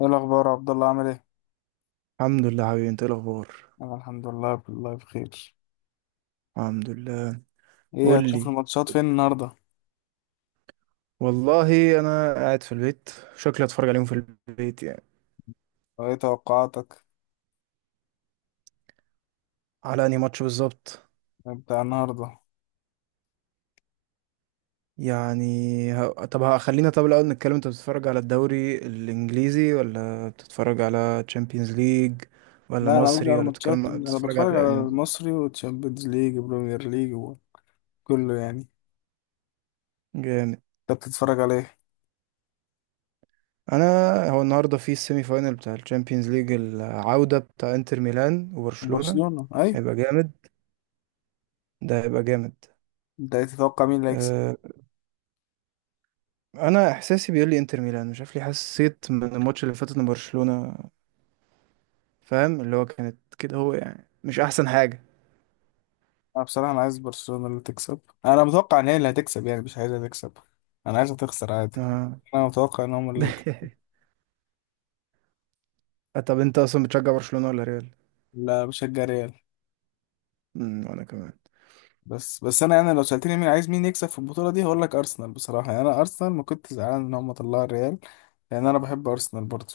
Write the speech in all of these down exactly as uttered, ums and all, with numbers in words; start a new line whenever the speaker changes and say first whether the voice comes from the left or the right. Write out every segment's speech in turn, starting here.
left: ايه الاخبار يا عبد الله؟ عامل ايه؟
right: الحمد لله، حبيبي، انت ايه الاخبار؟
left: انا الحمد لله، بالله بخير.
right: الحمد لله.
left: ايه،
right: قول
left: هتشوف
right: لي.
left: الماتشات فين النهارده؟
right: والله انا قاعد في البيت. شكلي اتفرج عليهم في البيت يعني.
left: وايه توقعاتك؟
right: على انهي ماتش بالظبط؟
left: بتاع النهارده.
right: يعني. ه... طب ه- خلينا طب الاول نتكلم. انت بتتفرج على الدوري الانجليزي ولا بتتفرج على تشامبيونز ليج ولا
left: لا، انا قصدي
right: مصري
left: على
right: ولا
left: ماتشات.
right: بتتكلم
left: انا
right: بتتفرج
left: بتفرج على
right: على...
left: المصري وتشامبيونز ليج وبريمير ليج وكله يعني.
right: جامد.
left: انت بتتفرج على ايه؟
right: انا... هو النهارده في السيمي فاينل بتاع الشامبيونز ليج، العودة بتاع انتر ميلان وبرشلونة.
left: برشلونه اي.
right: هيبقى جامد. ده هيبقى جامد.
left: انت تتوقع مين اللي هيكسب؟
right: آه، انا احساسي بيقول لي انتر ميلان. مش عارف ليه، حسيت من الماتش اللي فاتت ان برشلونة، فاهم اللي هو كانت كده، هو يعني مش احسن حاجة.
left: انا بصراحه انا عايز برشلونه اللي تكسب. انا متوقع ان هي اللي هتكسب، يعني مش عايزها تكسب، انا عايزها تخسر عادي.
right: آه.
left: انا متوقع ان هم اللي هيكسب.
right: طب انت اصلا بتشجع برشلونة ولا ريال؟
left: لا بشجع ريال.
right: امم وانا كمان.
left: بس بس انا انا لو سالتني مين عايز، مين يكسب في البطوله دي، هقول لك ارسنال بصراحه. يعني انا ارسنال ما كنت زعلان ان هم طلعوا الريال، لان انا بحب ارسنال برضه.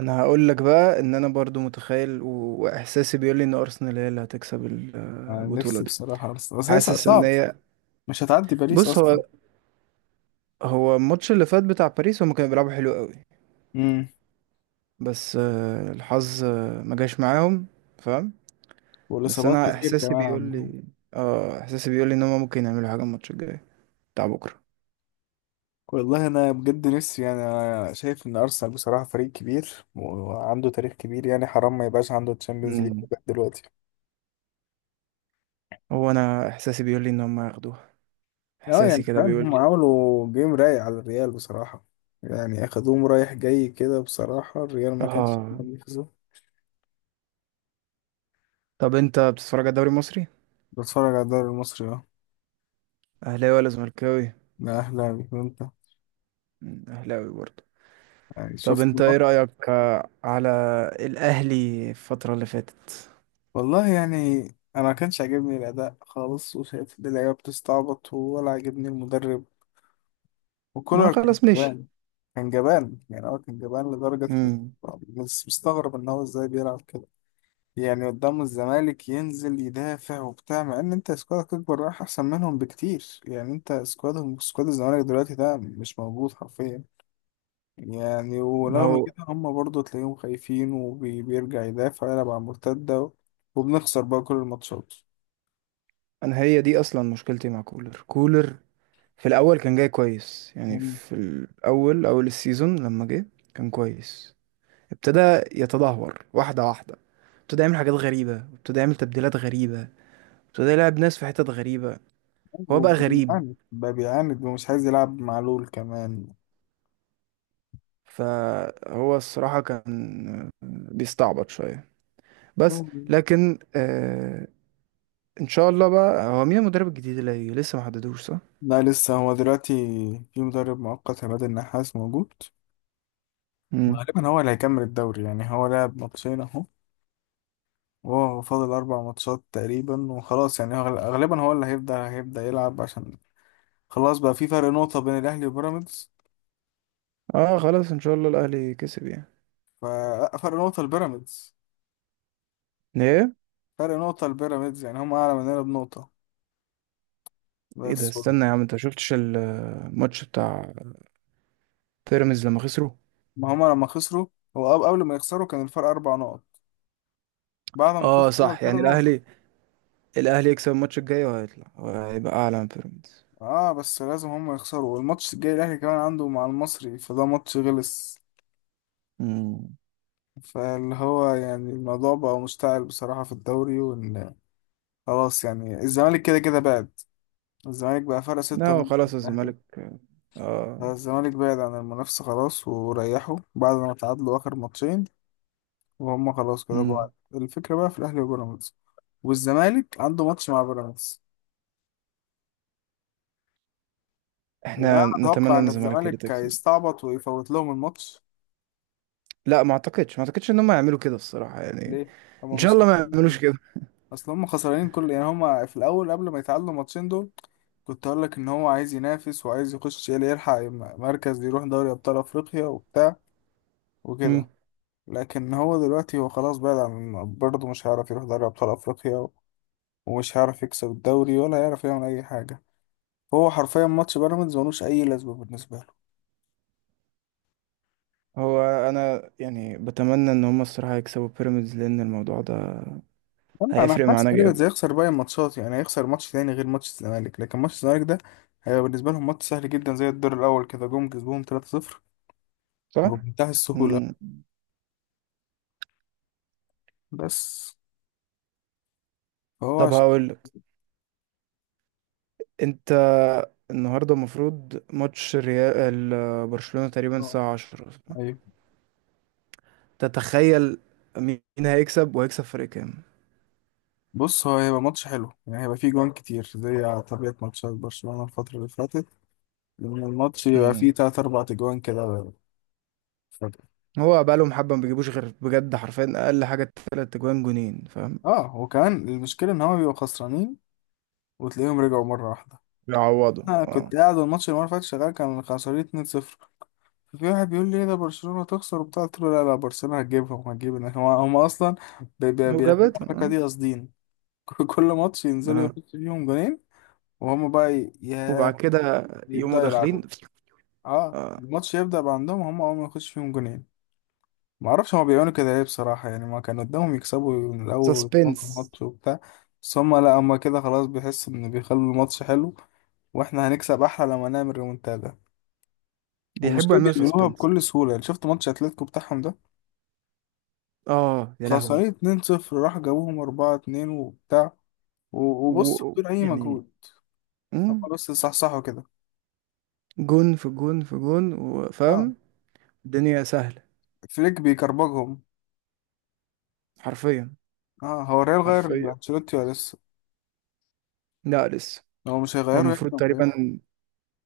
right: انا هقول لك بقى ان انا برضو متخيل و- واحساسي بيقول لي ان ارسنال هي اللي هتكسب ال-
left: انا
right: البطولة
left: نفسي
right: دي.
left: بصراحه ارسنال، بس هي صع-
right: حاسس ان
left: صعب
right: هي...
left: مش هتعدي باريس
right: بص هو...
left: اصلا.
right: هو الماتش اللي فات بتاع باريس، هم كانوا بيلعبوا حلو قوي.
left: امم،
right: بس آه، الحظ آه، ما جاش معاهم. فاهم. بس
left: والاصابات
right: انا
left: كتير
right: احساسي
left: كمان
right: بيقول
left: عندهم.
right: لي... اه، احساسي بيقول لي ان هم ممكن يعملوا حاجه الماتش الجاي، بتاع بكره.
left: والله انا بجد نفسي، يعني انا شايف ان ارسنال بصراحه فريق كبير وعنده تاريخ كبير، يعني حرام ما يبقاش عنده تشامبيونز ليج
right: امم.
left: لغاية دلوقتي.
right: هو انا احساسي بيقول لي ان هم هياخدوها.
left: اه يعني
right: احساسي كده
left: كمان
right: بيقول
left: هم
right: لي.
left: عملوا جيم رايق على الريال بصراحه، يعني اخدوهم رايح جاي كده بصراحه، الريال ما كانش.
right: اه. طب انت بتتفرج على الدوري المصري؟
left: بتفرج على الدوري المصري اه.
right: اهلاوي ولا زملكاوي؟
left: ده اهلاوي، وانت؟
right: مم، اهلاوي برضه.
left: يعني
right: طب
left: شفت
right: انت ايه
left: الماتش.
right: رايك آه، على الاهلي الفتره اللي فاتت؟
left: والله يعني انا ما كانش عاجبني الاداء خالص، وشايف ان اللعيبه بتستعبط، ولا عاجبني المدرب،
right: ما هو
left: وكولر كان
right: خلاص، ماشي.
left: جبان. كان جبان، يعني هو كان جبان لدرجه إنك.
right: امم.
left: بس مستغرب ان هو ازاي بيلعب كده، يعني قدام الزمالك ينزل يدافع وبتاع، مع ان انت سكوادك اكبر، رايح احسن منهم بكتير. يعني انت سكوادهم، سكواد الزمالك دلوقتي ده، مش موجود حرفيا. يعني
right: ما
left: ورغم كده
right: هو
left: هم برضو تلاقيهم خايفين وبيرجع يدافع، يلعب على المرتدة، وبنخسر بقى كل الماتشات.
right: انا هي دي اصلا مشكلتي مع كولر. كولر في الاول كان جاي كويس، يعني
left: مم.
right: في الاول اول السيزون لما جه كان كويس. ابتدى يتدهور واحدة واحدة. ابتدى يعمل حاجات غريبة، ابتدى يعمل تبديلات غريبة. ابتدى يلعب ناس في حتت غريبة.
left: أيوة،
right: هو بقى غريب.
left: وبيعاند بقى، بيعاند ومش عايز يلعب مع لول كمان.
right: فهو الصراحة كان بيستعبط شوية بس.
left: مم.
right: لكن آه ان شاء الله بقى، هو مين المدرب الجديد اللي هيجي؟ لسه ما حددوش صح؟
left: لا لسه. هو دلوقتي في مدرب مؤقت، عماد النحاس موجود.
right: مم.
left: وغالبا هو اللي هيكمل الدوري. يعني هو لعب ماتشين اهو، وهو فاضل أربع ماتشات تقريبا وخلاص. يعني هو غال- غالبا هو اللي هيبدأ هيبدأ يلعب، عشان خلاص بقى في فرق نقطة بين الأهلي وبيراميدز.
right: اه خلاص، ان شاء الله الاهلي كسب يعني.
left: ففرق نقطة لبيراميدز.
right: ايه
left: فرق نقطة لبيراميدز، يعني هم أعلى مننا بنقطة
right: ايه ده،
left: بس.
right: استنى يا عم، انت شفتش الماتش بتاع بيراميدز لما خسروا؟
left: ما هم لما خسروا. هو قبل قبل ما يخسروا كان الفرق أربع نقط، بعد ما
right: اه
left: خسروا بقى
right: صح،
left: الفرق
right: يعني
left: نقطة.
right: الاهلي. الاهلي يكسب الماتش الجاي وهيطلع، وهيبقى اعلى من بيراميدز.
left: اه، بس لازم هم يخسروا. والماتش الجاي الأهلي كمان عنده مع المصري، فده ماتش غلس.
right: مم.
left: فاللي هو يعني الموضوع بقى مشتعل بصراحة في الدوري. وإن خلاص، يعني الزمالك كده كده بعد. الزمالك بقى فرق
right: لا
left: ستة
right: هو
left: نقط من
right: خلاص
left: الأهلي،
right: الزمالك... اه.
left: فالزمالك بعد عن المنافسة خلاص، وريحوا بعد ما تعادلوا آخر ماتشين، وهم خلاص كده بعد.
right: مم.
left: الفكرة بقى في الأهلي وبيراميدز. والزمالك عنده ماتش مع بيراميدز. وانا
right: احنا
left: اتوقع
right: نتمنى ان
left: ان
right: الزمالك هي اللي
left: الزمالك
right: تكسب.
left: هيستعبط ويفوت لهم الماتش.
right: لا، ما اعتقدش، ما اعتقدش ان هم يعملوا كده الصراحة يعني.
left: ليه؟ هما
right: ان شاء
left: مش
right: الله ما
left: خسرانين
right: يعملوش
left: حاجة.
right: كده.
left: اصل هما خسرانين كل، يعني هما في الاول قبل ما يتعادلوا الماتشين دول كنت اقول لك ان هو عايز ينافس وعايز يخش يلي- يلحق م- مركز يروح دوري ابطال افريقيا وبتاع
right: مم.
left: وكده. لكن هو دلوقتي هو خلاص بعد، عن برضه مش هيعرف يروح دوري ابطال افريقيا، ومش هيعرف يكسب الدوري، ولا هيعرف يعمل اي حاجه. هو حرفيا ماتش بيراميدز ملوش اي لازمه بالنسبه له.
right: هو انا يعني بتمنى ان هم الصراحة يكسبوا بيراميدز، لان الموضوع ده
left: لا، انا
right: هيفرق
left: حاسس
right: معانا جامد.
left: بيراميدز هيخسر باقي الماتشات، يعني هيخسر ماتش تاني غير ماتش الزمالك. لكن ماتش الزمالك ده هيبقى بالنسبه لهم ماتش سهل جدا، زي الدور الاول كده جم كسبوهم ثلاثة صفر
right: صح؟
left: بمنتهى
right: مم.
left: السهوله. بس فهو
right: طب
left: عشان.
right: هقول لك، انت النهارده المفروض ماتش ريال ال- برشلونة تقريبا
left: آه،
right: الساعة عشرة.
left: ايوه.
right: تتخيل مين هيكسب وهيكسب فرق كام؟
left: بص هو هيبقى ماتش حلو، يعني هيبقى فيه جوان كتير، زي على طبيعه ماتشات برشلونه الفتره اللي فاتت، لان الماتش يبقى فيه
right: مم.
left: تلات اربع اجوان كده فجأة.
right: هو بقالهم حبة ما بيجيبوش غير بجد، حرفيا أقل حاجة تلات أجوان، جونين فاهم.
left: اه وكمان المشكله ان هما بيبقوا خسرانين، وتلاقيهم رجعوا مره واحده.
right: بيعوضوا،
left: انا
right: اه.
left: كنت قاعد، والماتش اللي المره اللي فاتت شغال، كان خسرانين اتنين صفر. في واحد بيقول لي ايه ده برشلونة تخسر وبتاع، قلت له لا لا، برشلونة هتجيبهم هتجيب هم هم اصلا بي- بي-
right: لو
left: بيعملوا
right: جابتهم،
left: الحركة
right: اه.
left: دي قاصدين. كل ماتش ينزلوا
right: اه،
left: يحطوا فيهم جونين، وهم بقى ي- يا
right: وبعد كده يقوموا
left: يبدأوا يلعبوا.
right: داخلين.
left: اه
right: اه.
left: الماتش يبدأ بقى عندهم هم اول ما يخش فيهم جونين. ما اعرفش هما بيعملوا كده ليه بصراحة، يعني ما كان قدامهم يكسبوا من الاول ويتفوقوا
right: سسبنس.
left: الماتش وبتاع. بس هما لا، هما كده خلاص بيحسوا ان بيخلوا الماتش حلو، واحنا هنكسب احلى لما نعمل ريمونتادا.
right: بيحبوا
left: والمشكلة
right: يعملوا
left: بيعملوها
right: سسبنس.
left: بكل سهولة. يعني شفت ماتش اتلتيكو بتاعهم ده،
right: اه يا
left: خسرين
right: لهوي.
left: اثنين صفر راح جابوهم اربعة اتنين وبتاع، و- وبص
right: و...
left: بدون أي
right: يعني...
left: مجهود. هم
right: مم،
left: بس صحصحوا كده.
right: جون في جون في جون
left: اه
right: وفاهم. الدنيا سهلة.
left: فليك بيكربجهم.
right: حرفيا.
left: اه، هو الريال غير
right: حرفيا.
left: أنشيلوتي ولا لسه؟
right: لا لسه.
left: هو مش
right: هو
left: هيغيره يعني،
right: المفروض
left: ولا
right: تقريبا،
left: إيه؟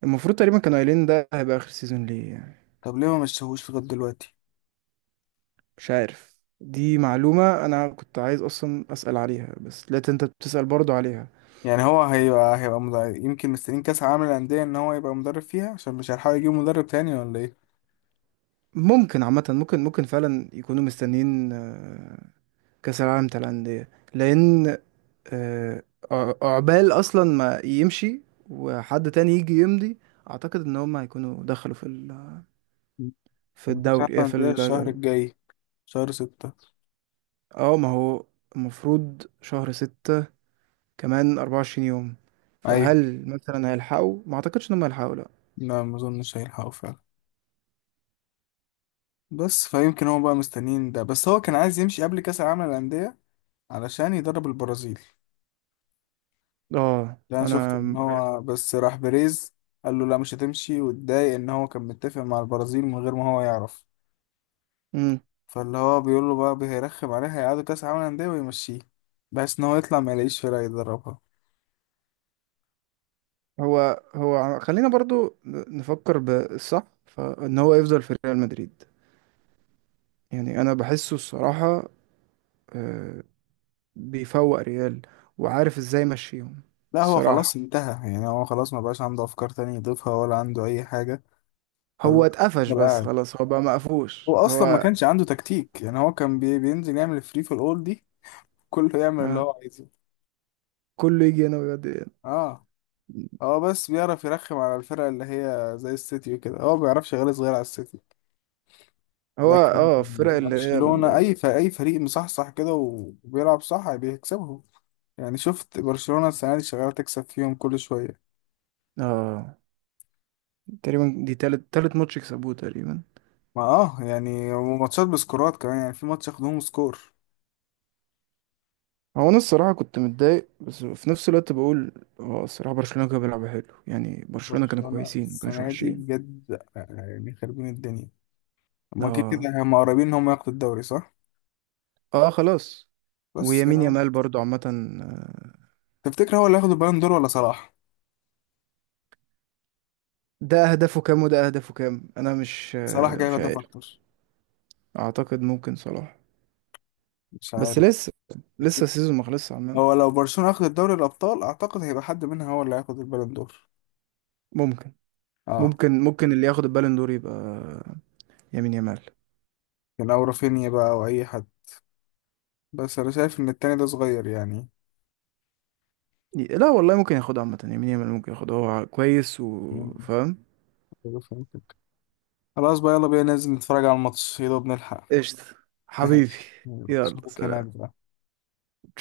right: المفروض تقريبا كانوا قايلين ده هيبقى آخر سيزون ليه يعني.
left: طب ليه ما مشيهوش لغاية دلوقتي؟
right: مش عارف. دي معلومة أنا كنت عايز أصلا أسأل عليها، بس لقيت أنت بتسأل برضو عليها.
left: يعني هو هيبقى هيبقى مدرب. يمكن مستنيين كأس عالم الأندية، إن هو يبقى مدرب فيها عشان مش هيلحقوا يجيبوا مدرب تاني، ولا إيه؟
right: ممكن عامة، ممكن ممكن فعلا يكونوا مستنيين آه، كأس العالم بتاع الأندية. لأن آه، ع- عقبال أصلا ما يمشي وحد تاني يجي يمضي. أعتقد إن هما هيكونوا دخلوا في ال... في
left: ما كأس عالم
right: الدوري آه، في
left: الأندية
right: ال...
left: الشهر الجاي، شهر ستة.
right: اه ما هو المفروض شهر ستة، كمان أربعة وعشرين يوم.
left: أيوة.
right: فهل مثلا هيلحقوا؟ ما أعتقدش إن هما هيلحقوا، لأ.
left: لا ما أظنش هيلحقوا فعلا. بس فيمكن هو بقى مستنيين ده. بس هو كان عايز يمشي قبل كأس العالم للأندية علشان يدرب البرازيل.
right: اه،
left: لا انا شفت
right: انا...
left: ان هو بس راح بيريز قال له لا، مش هتمشي، واتضايق ان هو كان متفق مع البرازيل من غير ما هو يعرف.
right: امم.
left: فاللي هو بيقول له بقى هيرخم عليه، هيقعدوا كاس عالم انديه ويمشيه، بحيث ان هو يطلع ما يلاقيش فرقه يدربها.
right: هو هو ع- خلينا برضو ن- نفكر بالصح، فان هو يفضل في ريال مدريد يعني. انا بحسه الصراحة آه، بيفوق ريال وعارف ازاي يمشيهم.
left: لا هو خلاص
right: الصراحة
left: انتهى، يعني هو خلاص ما بقاش عنده افكار تانية يضيفها، ولا عنده اي حاجه. فاللي
right: هو
left: هو
right: اتقفش
left: فضل
right: بس،
left: قاعد.
right: خلاص هو بقى
left: هو
right: مقفوش
left: اصلا ما
right: هو
left: كانش عنده تكتيك، يعني هو كان بي- بينزل يعمل فري في الاول دي، كله يعمل اللي
right: آه،
left: هو عايزه.
right: كله يجي هنا ويودي
left: اه
right: هنا.
left: هو بس بيعرف يرخم على الفرق اللي هي زي السيتي وكده. هو ما بيعرفش يغلس غير على السيتي.
right: هو
left: لكن
right: اه، الفرق اللي هي
left: برشلونة
right: ال-
left: أي فريق، أي فريق مصحصح كده وبيلعب صح بيكسبهم. يعني شفت برشلونة السنة دي شغالة تكسب فيهم كل شوية.
right: اه، تقريبا دي تالت تالت ماتش يكسبوه تقريبا.
left: ما اه يعني، وماتشات بسكورات كمان، يعني في ماتش ياخدوهم سكور.
right: هو انا الصراحه كنت متضايق، بس في نفس الوقت بقول اه، الصراحه برشلونه كانوا بيلعبوا حلو، يعني برشلونه كانوا
left: برشلونة
right: كويسين ما كانوش
left: السنة دي
right: وحشين.
left: بجد يعني خربين الدنيا. هما كده
right: اه.
left: كده هما قريبين إن هما ياخدوا الدوري، صح؟
right: اه خلاص.
left: بس يعني
right: ويمين
left: هو.
right: يامال برضو عامه آه،
left: تفتكر هو اللي هياخد البالون دور ولا صلاح؟
right: ده اهدافه كام وده اهدافه كام، انا مش
left: صلاح
right: آه،
left: جايب
right: مش
left: هدف
right: عارف.
left: أكتر.
right: اعتقد ممكن صلاح،
left: مش
right: بس
left: عارف.
right: لسه، لسه السيزون ما خلصش عامه.
left: هو لو برشلونة أخدت دوري الأبطال، أعتقد هيبقى حد منها هو اللي هياخد البالون دور.
right: ممكن.
left: اه
right: ممكن ممكن اللي ياخد البالون دور يبقى يمين يامال.
left: كان، أو رافينيا بقى أو أي حد. بس أنا شايف إن التاني ده صغير يعني.
right: لا والله، ممكن ياخدها عامه، يمين يامال ممكن ياخدها، هو كويس
left: مم.
right: وفاهم.
left: أيوة، فهمتك. خلاص بقى، يلا بينا ننزل نتفرج على الماتش، يا دوب نلحق.
right: قشطة. حبيبي.
left: ماشي يلا،
right: يلا
left: أشوفك هناك
right: سلام.
left: بقى.
right: ترجمة نانسي قنقر.